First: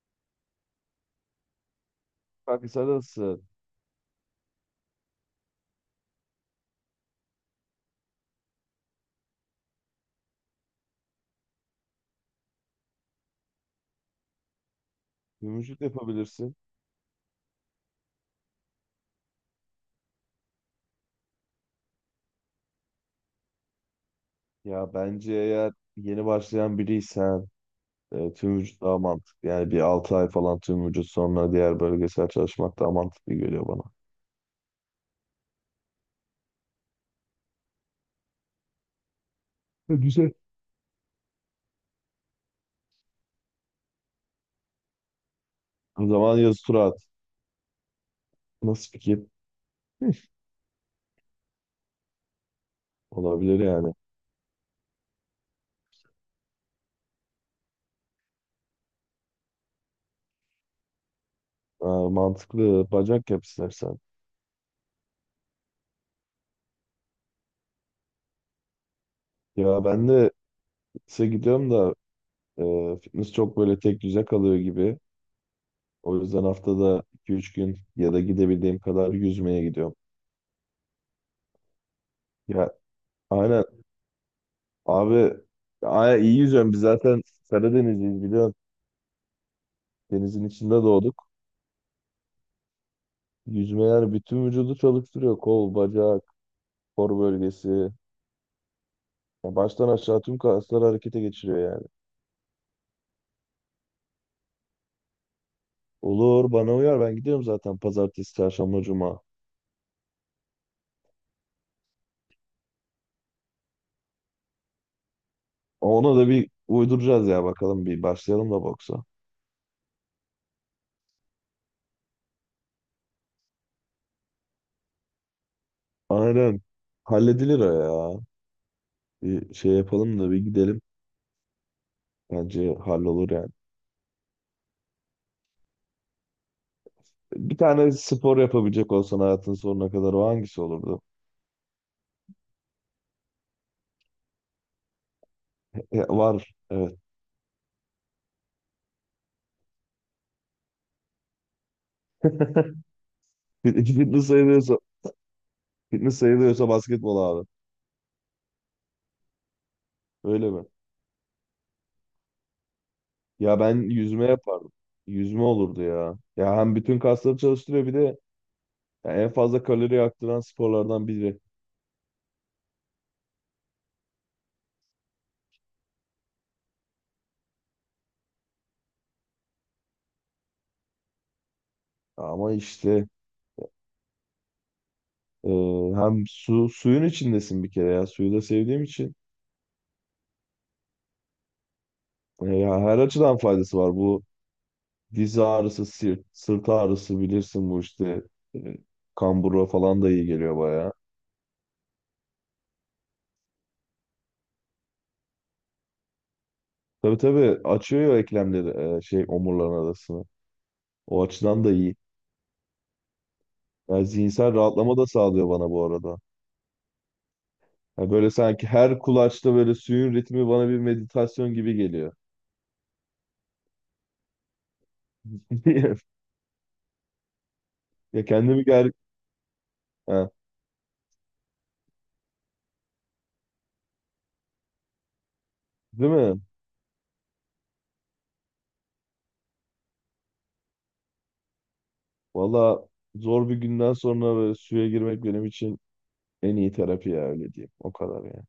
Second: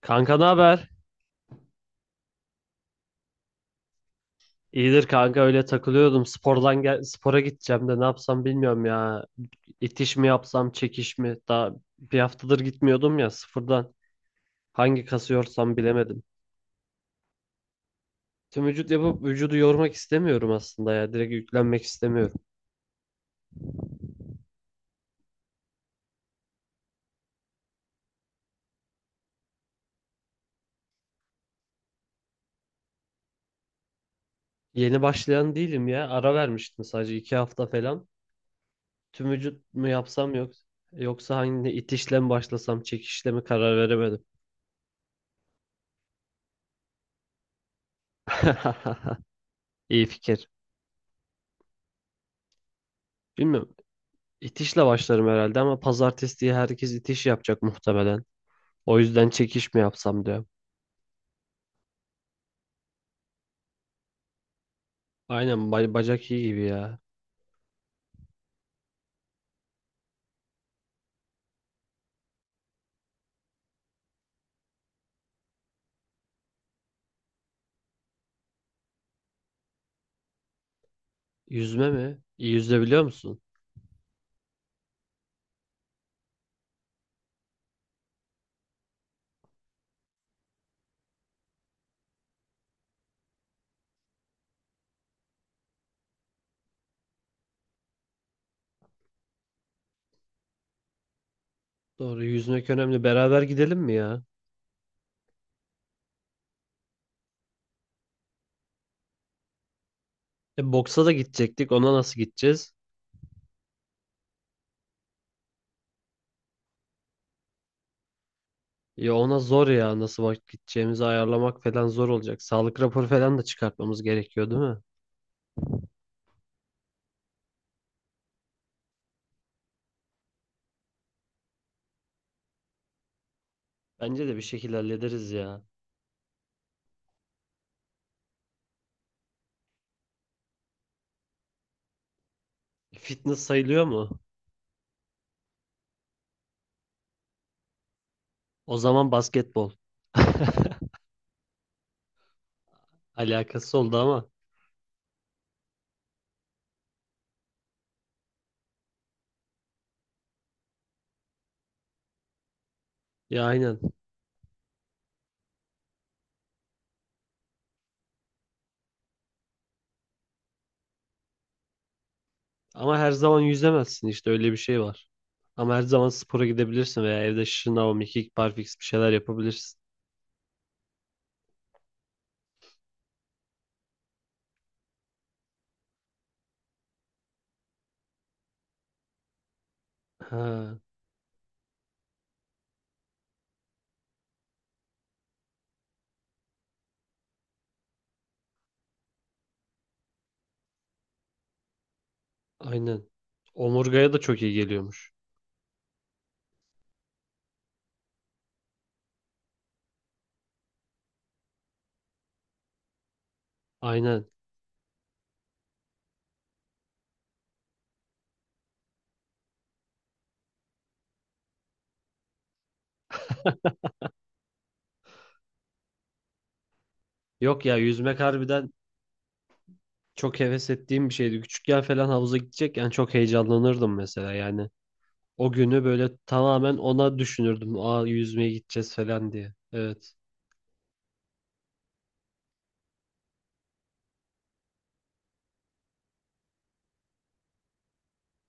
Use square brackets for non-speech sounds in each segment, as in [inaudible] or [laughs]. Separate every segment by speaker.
Speaker 1: Kanka, ne haber?
Speaker 2: Kanka sen nasıl?
Speaker 1: İyidir kanka, öyle takılıyordum. Spordan gel spora gideceğim de ne yapsam bilmiyorum ya. İtiş mi yapsam, çekiş mi? Daha bir haftadır gitmiyordum ya, sıfırdan. Hangi kası
Speaker 2: Tüm
Speaker 1: yorsam
Speaker 2: vücut
Speaker 1: bilemedim.
Speaker 2: yapabilirsin.
Speaker 1: Tüm vücut yapıp vücudu yormak istemiyorum aslında ya. Direkt yüklenmek istemiyorum.
Speaker 2: Ya bence eğer yeni başlayan biriysen tüm vücut daha mantıklı. Yani bir 6 ay falan tüm vücut sonra diğer bölgesel çalışmak daha mantıklı geliyor bana.
Speaker 1: Yeni başlayan değilim ya. Ara vermiştim, sadece iki hafta falan. Tüm vücut mu
Speaker 2: Ha, güzel.
Speaker 1: yapsam, yok. Yoksa hangi itişle mi başlasam, çekişle mi, karar veremedim.
Speaker 2: O zaman yazı tura at. Nasıl fikir?
Speaker 1: [laughs] İyi
Speaker 2: [laughs]
Speaker 1: fikir.
Speaker 2: Olabilir
Speaker 1: Bilmiyorum.
Speaker 2: yani.
Speaker 1: İtişle başlarım herhalde ama pazartesi diye herkes itiş yapacak muhtemelen. O yüzden çekiş mi yapsam diyorum.
Speaker 2: Ha, mantıklı. Bacak yap istersen.
Speaker 1: Aynen, bacak iyi gibi ya.
Speaker 2: Ya ben de fitness'e gidiyorum da fitness çok böyle tek düze kalıyor gibi. O yüzden haftada 2-3 gün ya da gidebildiğim kadar yüzmeye gidiyorum.
Speaker 1: Yüzme mi? İyi,
Speaker 2: Ya,
Speaker 1: yüzme biliyor musun?
Speaker 2: aynen. Abi, aya iyi yüzüyorum. Biz zaten Karadenizliyiz, biliyorsun. Denizin içinde doğduk. Yüzme yani bütün vücudu çalıştırıyor. Kol, bacak, kor bölgesi. Ya baştan aşağı tüm kasları harekete geçiriyor yani.
Speaker 1: Doğru, yüzmek önemli. Beraber gidelim mi ya?
Speaker 2: Olur, bana uyar, ben gidiyorum zaten pazartesi, çarşamba, cuma.
Speaker 1: E, boksa da gidecektik. Ona nasıl gideceğiz?
Speaker 2: Ona da bir uyduracağız ya, bakalım bir başlayalım da boksa.
Speaker 1: Ya ona zor ya, nasıl vakit gideceğimizi ayarlamak falan zor olacak. Sağlık raporu falan da çıkartmamız gerekiyor değil mi?
Speaker 2: Aynen. Halledilir o ya. Bir şey yapalım da bir gidelim. Bence hallolur yani.
Speaker 1: Bence de bir şekilde hallederiz ya.
Speaker 2: Bir tane spor yapabilecek olsan hayatın sonuna kadar o hangisi olurdu?
Speaker 1: Fitness sayılıyor mu?
Speaker 2: Ya, var. Evet.
Speaker 1: O zaman basketbol. [laughs] Alakası
Speaker 2: Fit-
Speaker 1: oldu
Speaker 2: Fitness
Speaker 1: ama.
Speaker 2: sayılıyorsa, fitness sayılıyorsa, basketbol abi. Öyle mi?
Speaker 1: Ya
Speaker 2: Ya ben
Speaker 1: aynen.
Speaker 2: yüzme yapardım. Yüzme olurdu ya. Ya hem bütün kasları çalıştırıyor, bir de ya en fazla kalori yaktıran sporlardan biri.
Speaker 1: Ama her zaman yüzemezsin, işte öyle bir şey var. Ama her zaman spora gidebilirsin veya evde şınav, mekik, barfiks bir şeyler yapabilirsin.
Speaker 2: Ama işte e, hem suyun içindesin bir kere ya. Suyu da sevdiğim için.
Speaker 1: Ha,
Speaker 2: Ya her açıdan faydası var. Bu diz ağrısı, sırt ağrısı bilirsin bu işte. E, Kambura falan da iyi geliyor bayağı.
Speaker 1: aynen. Omurgaya da çok iyi geliyormuş.
Speaker 2: Tabii tabii, açıyor ya eklemleri, şey omurların arasını. O açıdan da iyi. Yani
Speaker 1: Aynen.
Speaker 2: zihinsel rahatlama da sağlıyor bana bu arada. Yani böyle sanki her kulaçta böyle suyun ritmi bana bir meditasyon gibi geliyor. [laughs]
Speaker 1: Yok ya, yüzmek
Speaker 2: Ya kendimi
Speaker 1: harbiden
Speaker 2: ger... Ha,
Speaker 1: çok heves ettiğim bir şeydi. Küçükken falan havuza gidecekken çok heyecanlanırdım mesela, yani. O günü böyle
Speaker 2: değil mi?
Speaker 1: tamamen ona düşünürdüm. Aa, yüzmeye gideceğiz falan diye. Evet.
Speaker 2: Valla, zor bir günden sonra böyle suya girmek benim için en iyi terapi ya, öyle diyeyim. O kadar yani.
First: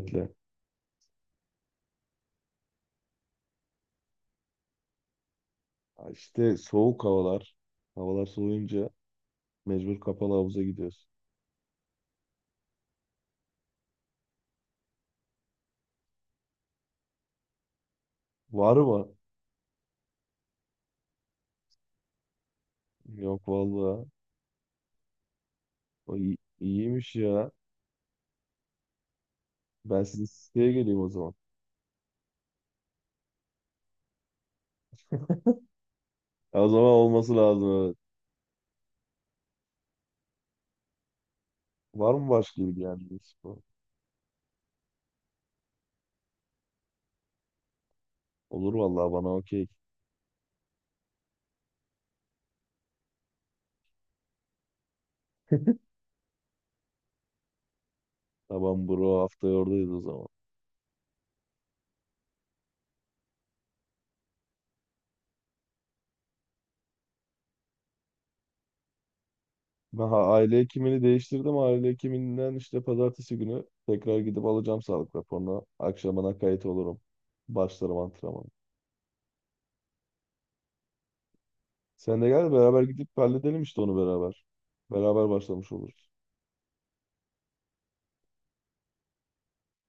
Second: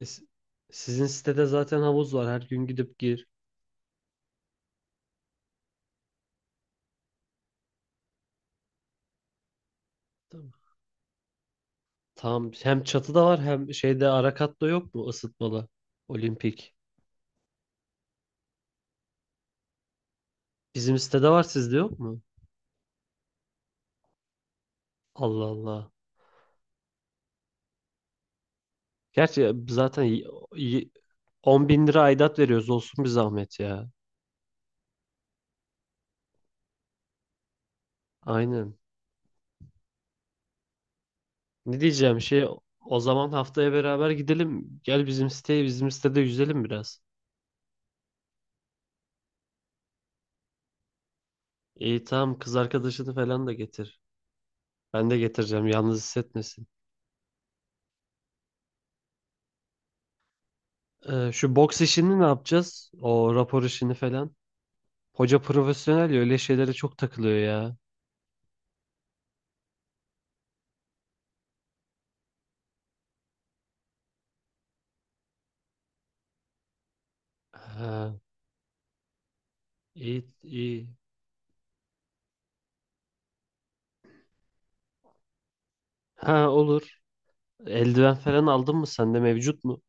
Speaker 1: E, si- Sizin sitede zaten havuz var. Her gün gidip gir.
Speaker 2: Ya, İşte soğuk havalar. Havalar soğuyunca mecbur kapalı
Speaker 1: Tamam.
Speaker 2: havuza gidiyoruz.
Speaker 1: Tam hem çatıda var hem şeyde ara katta yok mu ısıtmalı? Olimpik.
Speaker 2: Var mı?
Speaker 1: Bizim sitede var, sizde yok mu?
Speaker 2: Yok valla.
Speaker 1: Allah Allah.
Speaker 2: O iyiymiş ya.
Speaker 1: Gerçi zaten
Speaker 2: Ben sizin siteye
Speaker 1: y-
Speaker 2: geleyim o zaman.
Speaker 1: 10 bin lira aidat veriyoruz, olsun bir zahmet ya.
Speaker 2: Ya, o zaman olması lazım. Evet.
Speaker 1: Aynen. Ne
Speaker 2: Var
Speaker 1: diyeceğim
Speaker 2: mı
Speaker 1: şey,
Speaker 2: başka
Speaker 1: o
Speaker 2: ilgilendiğiniz
Speaker 1: zaman
Speaker 2: spor?
Speaker 1: haftaya beraber gidelim. Gel bizim siteye, bizim sitede yüzelim biraz.
Speaker 2: Olur vallahi, bana okey.
Speaker 1: İyi, tamam, kız arkadaşını falan da getir. Ben de getireceğim, yalnız hissetmesin.
Speaker 2: Tamam bro, haftaya oradayız o zaman.
Speaker 1: Şu boks işini ne yapacağız? O rapor işini falan. Hoca profesyonel ya, öyle şeylere çok takılıyor ya.
Speaker 2: Ben aile hekimini değiştirdim. Aile hekiminden işte pazartesi günü tekrar gidip alacağım sağlık raporunu. Akşamına kayıt olurum. Başlarım
Speaker 1: Ha,
Speaker 2: antrenmanı.
Speaker 1: iyi iyi.
Speaker 2: Sen de gel, beraber gidip halledelim işte onu beraber. Beraber başlamış oluruz.
Speaker 1: Ha, olur. Eldiven falan aldın mı? Sende mevcut mu?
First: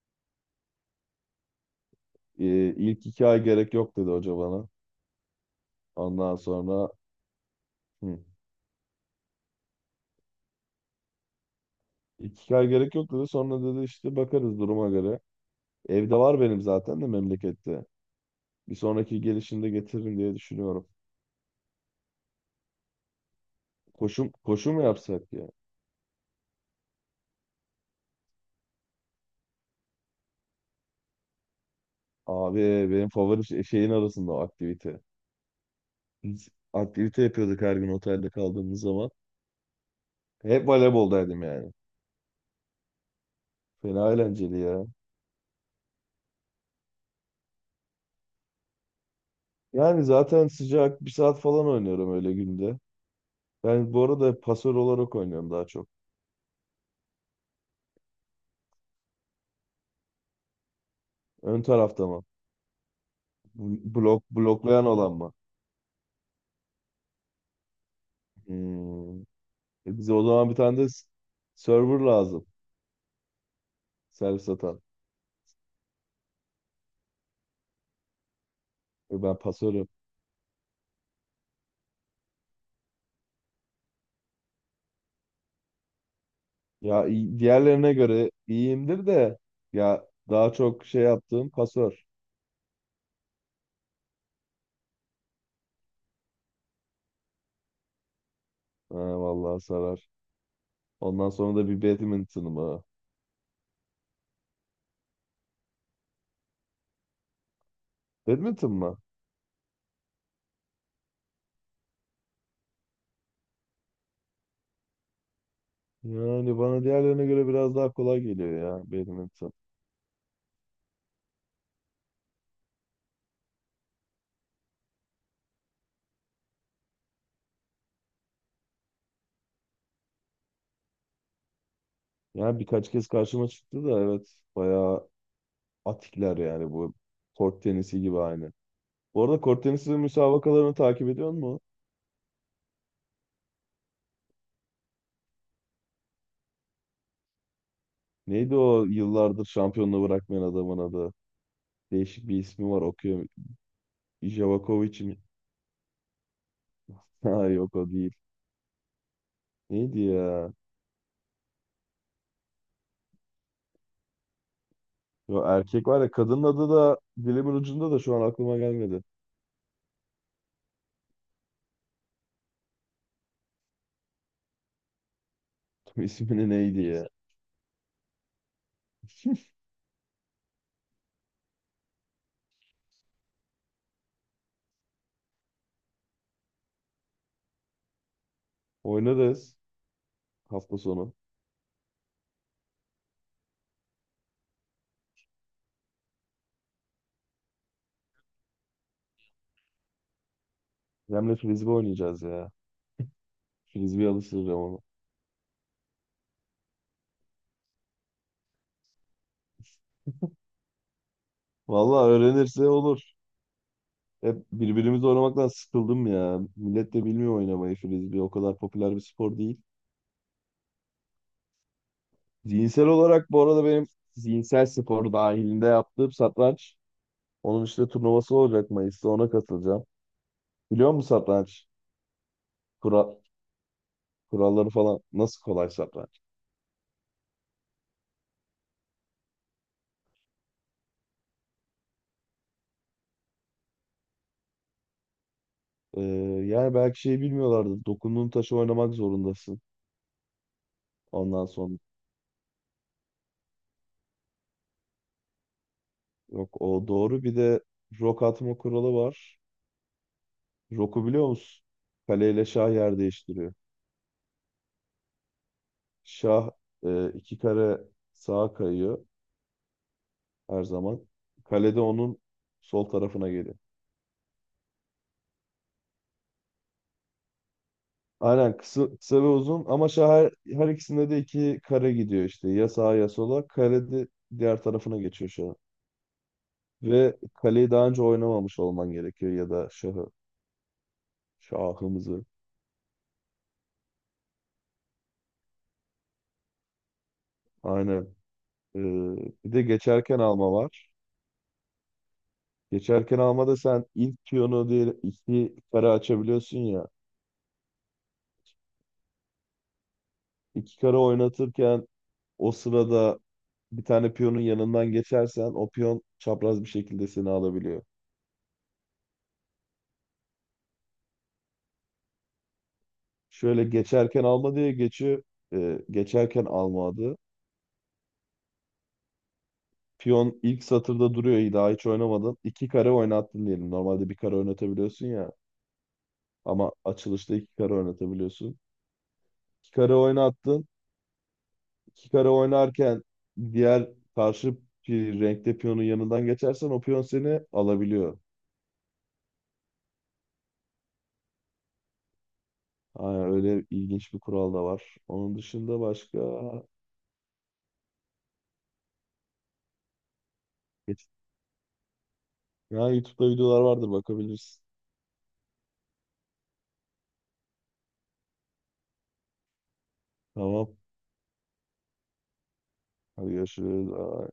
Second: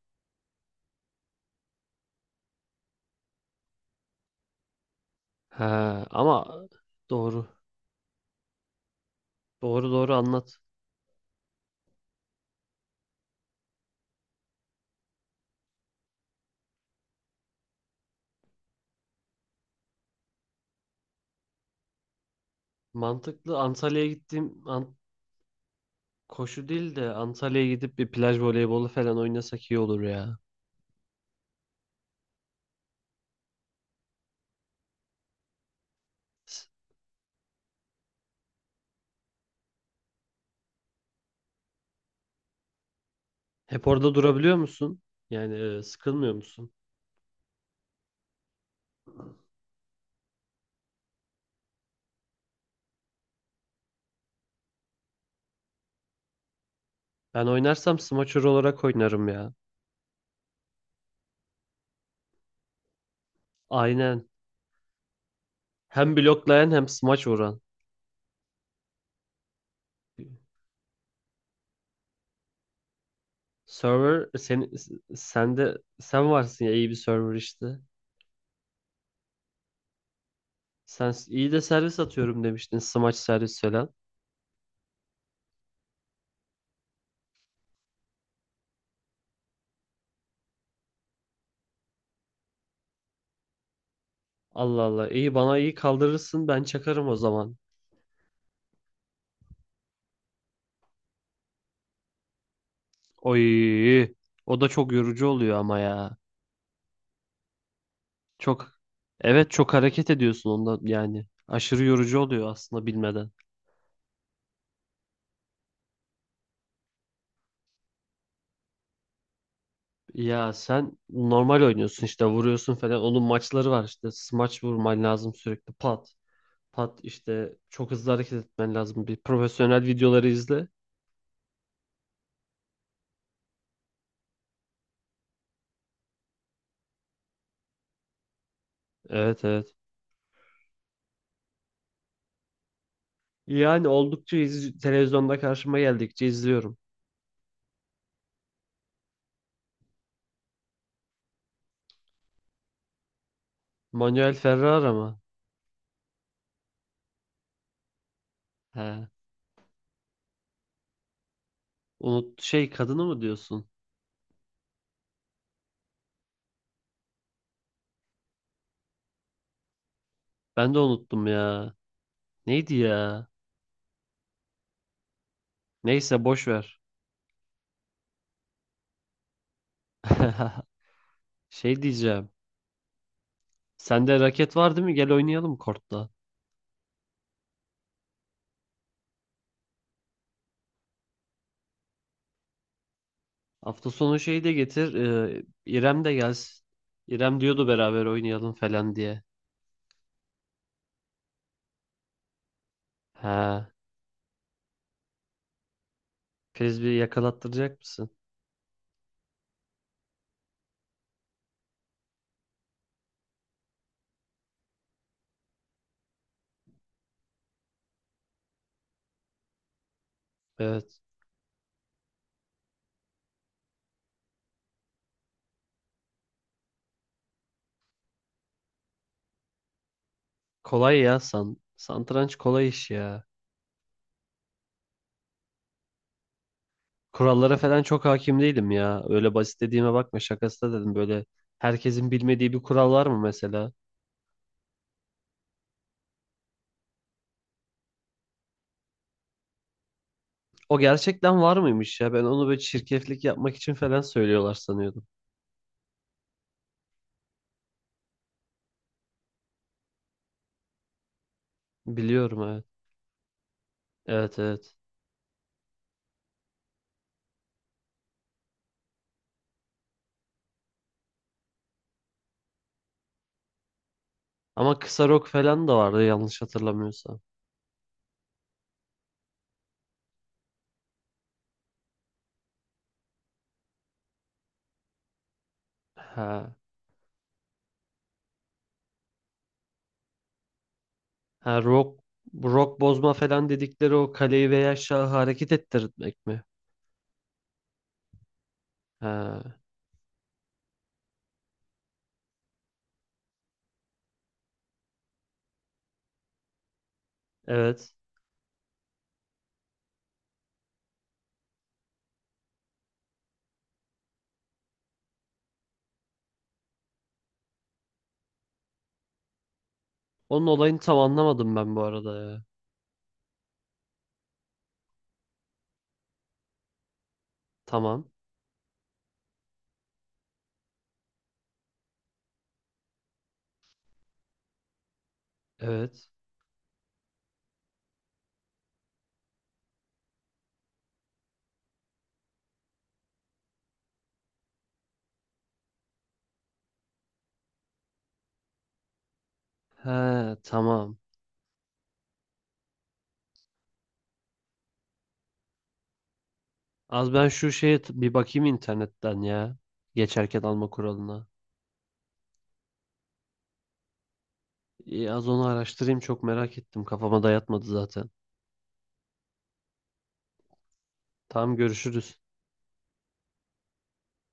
Speaker 2: İlk 2 ay gerek yok dedi hoca bana.
Speaker 1: Ha
Speaker 2: Ondan
Speaker 1: ama
Speaker 2: sonra
Speaker 1: doğru.
Speaker 2: hı,
Speaker 1: Doğru doğru, anlat.
Speaker 2: ilk iki ay gerek yok dedi. Sonra dedi işte bakarız duruma göre. Evde var benim zaten de memlekette. Bir sonraki gelişimde getiririm diye düşünüyorum.
Speaker 1: Mantıklı.
Speaker 2: koşum koşu mu yapsak ya?
Speaker 1: Koşu değil de Antalya'ya gidip bir plaj voleybolu falan oynasak iyi olur ya.
Speaker 2: Abi, benim favori şeyin arasında o aktivite. Biz
Speaker 1: S-
Speaker 2: aktivite yapıyorduk her gün otelde kaldığımız zaman. Hep voleyboldaydım yani.
Speaker 1: Hep
Speaker 2: Fena
Speaker 1: orada durabiliyor
Speaker 2: eğlenceli ya.
Speaker 1: musun? Yani, sıkılmıyor musun?
Speaker 2: Yani zaten sıcak bir saat falan oynuyorum öyle günde. Ben bu arada pasör olarak oynuyorum daha çok.
Speaker 1: Ben oynarsam smaçör olarak oynarım ya.
Speaker 2: Ön tarafta mı? Blok,
Speaker 1: Aynen.
Speaker 2: bloklayan olan mı?
Speaker 1: Hem bloklayan hem smaç vuran.
Speaker 2: Hmm. E bize o zaman bir tane de server lazım.
Speaker 1: Server
Speaker 2: Servis
Speaker 1: sen,
Speaker 2: atan.
Speaker 1: sen de sen varsın ya, iyi bir server işte.
Speaker 2: E ben pasörüm.
Speaker 1: İyi de servis atıyorum demiştin. Smaç, servis falan.
Speaker 2: Ya diğerlerine göre iyiyimdir de ya daha çok şey yaptığım pasör.
Speaker 1: Allah Allah. İyi, bana iyi kaldırırsın. Ben çakarım o zaman.
Speaker 2: Ha, vallahi sarar. Ondan sonra da bir badminton mı?
Speaker 1: Oy. O da çok yorucu oluyor ama ya. Çok
Speaker 2: Badminton mı?
Speaker 1: Evet, çok hareket ediyorsun onda yani. Aşırı yorucu oluyor aslında, bilmeden.
Speaker 2: Yani bana diğerlerine göre biraz daha kolay geliyor ya badminton.
Speaker 1: Ya sen normal oynuyorsun işte, vuruyorsun falan. Onun maçları var işte. Smaç vurman lazım sürekli. Pat. Pat işte, çok hızlı hareket etmen lazım. Bir profesyonel videoları izle.
Speaker 2: Yani birkaç kez karşıma çıktı da evet, bayağı atikler yani bu, kort tenisi gibi aynı. Bu arada
Speaker 1: Evet
Speaker 2: kort
Speaker 1: evet.
Speaker 2: tenisi müsabakalarını takip ediyor musun?
Speaker 1: Televizyonda karşıma geldikçe izliyorum.
Speaker 2: Neydi o yıllardır şampiyonluğu bırakmayan adamın adı? Değişik bir ismi var, okuyor.
Speaker 1: Manuel Ferrara
Speaker 2: Javakovic mi?
Speaker 1: mı?
Speaker 2: [laughs] Ha, yok o değil.
Speaker 1: He.
Speaker 2: Neydi ya?
Speaker 1: Unut, şey kadını mı diyorsun?
Speaker 2: Yo, erkek var ya, kadının adı da dilimin ucunda da şu an aklıma gelmedi.
Speaker 1: Ben de unuttum ya. Neydi ya?
Speaker 2: [laughs]
Speaker 1: Neyse, boş
Speaker 2: İsmini,
Speaker 1: ver.
Speaker 2: neydi ya?
Speaker 1: [laughs] Şey diyeceğim. Sende raket var değil mi? Gel oynayalım kortta.
Speaker 2: Oynarız hafta sonu.
Speaker 1: Hafta sonu şeyi de getir. İrem de gelsin. İrem diyordu beraber oynayalım falan diye.
Speaker 2: Remle frisbee oynayacağız ya.
Speaker 1: Ha.
Speaker 2: Frisbee alıştıracağım onu.
Speaker 1: Frisbee yakalattıracak mısın?
Speaker 2: Vallahi öğrenirse olur. Hep birbirimizi oynamaktan sıkıldım ya. Millet de bilmiyor oynamayı frisbee. O kadar popüler bir spor değil.
Speaker 1: Evet.
Speaker 2: Zihinsel olarak bu arada benim zihinsel spor dahilinde yaptığım satranç. Onun işte turnuvası olacak Mayıs'ta, ona katılacağım. Biliyor
Speaker 1: Kolay
Speaker 2: musun
Speaker 1: ya san.
Speaker 2: satranç?
Speaker 1: Satranç kolay iş
Speaker 2: Kural,
Speaker 1: ya.
Speaker 2: kuralları falan nasıl kolay satranç?
Speaker 1: Kurallara falan çok hakim değilim ya. Öyle basit dediğime bakma, şakası da dedim böyle. Herkesin bilmediği bir kural var mı mesela?
Speaker 2: Ee, Yani belki şey bilmiyorlardı. Dokunduğun taşı oynamak zorundasın.
Speaker 1: O gerçekten
Speaker 2: Ondan
Speaker 1: var
Speaker 2: sonra.
Speaker 1: mıymış ya? Ben onu böyle çirkeflik yapmak için falan söylüyorlar sanıyordum.
Speaker 2: Yok, o doğru. Bir de rok atma kuralı var. Roku biliyor musun?
Speaker 1: Biliyorum,
Speaker 2: Kaleyle
Speaker 1: evet.
Speaker 2: şah yer değiştiriyor.
Speaker 1: Evet evet.
Speaker 2: Şah iki kare sağa kayıyor her zaman. Kale de onun sol tarafına geliyor.
Speaker 1: Ama kısa rok falan da vardı yanlış hatırlamıyorsam.
Speaker 2: Aynen, kısa ve uzun, ama şah her ikisinde de iki kare gidiyor işte. Ya sağa ya sola. Kale de diğer tarafına geçiyor şahın.
Speaker 1: Ha.
Speaker 2: Ve kaleyi daha önce oynamamış olman gerekiyor, ya da şahı.
Speaker 1: Ha, rok,
Speaker 2: Şahımızı.
Speaker 1: rok bozma falan dedikleri, o kaleyi veya şahı hareket ettirmek mi?
Speaker 2: Aynen. Ee, Bir
Speaker 1: Ha.
Speaker 2: de geçerken alma var. Geçerken almada sen ilk piyonu diye iki kare açabiliyorsun ya.
Speaker 1: Evet.
Speaker 2: İki kare oynatırken o sırada bir tane piyonun yanından geçersen o piyon çapraz bir şekilde seni alabiliyor.
Speaker 1: Onun olayını tam anlamadım ben bu arada ya.
Speaker 2: Şöyle geçerken alma diye geçiyor. Geçerken alma adı.
Speaker 1: Tamam.
Speaker 2: Piyon ilk satırda duruyor. İyi, daha hiç oynamadın. İki kare oynattın diyelim. Normalde bir kare oynatabiliyorsun ya.
Speaker 1: Evet.
Speaker 2: Ama açılışta iki kare oynatabiliyorsun. İki kare oynattın. Kikara oynarken diğer karşı bir renkte piyonun yanından geçersen o piyon seni alabiliyor.
Speaker 1: He, tamam.
Speaker 2: Aynen, öyle ilginç bir kural da var. Onun dışında başka...
Speaker 1: Az ben şu şeye t- Bir bakayım internetten ya. Geçerken alma
Speaker 2: Geç-
Speaker 1: kuralına.
Speaker 2: Ya YouTube'da videolar vardır, bakabilirsin.
Speaker 1: İyi, az onu araştırayım, çok merak ettim. Kafama dayatmadı zaten.
Speaker 2: Tamam.
Speaker 1: Tamam, görüşürüz.
Speaker 2: Hadi görüşürüz. Bye.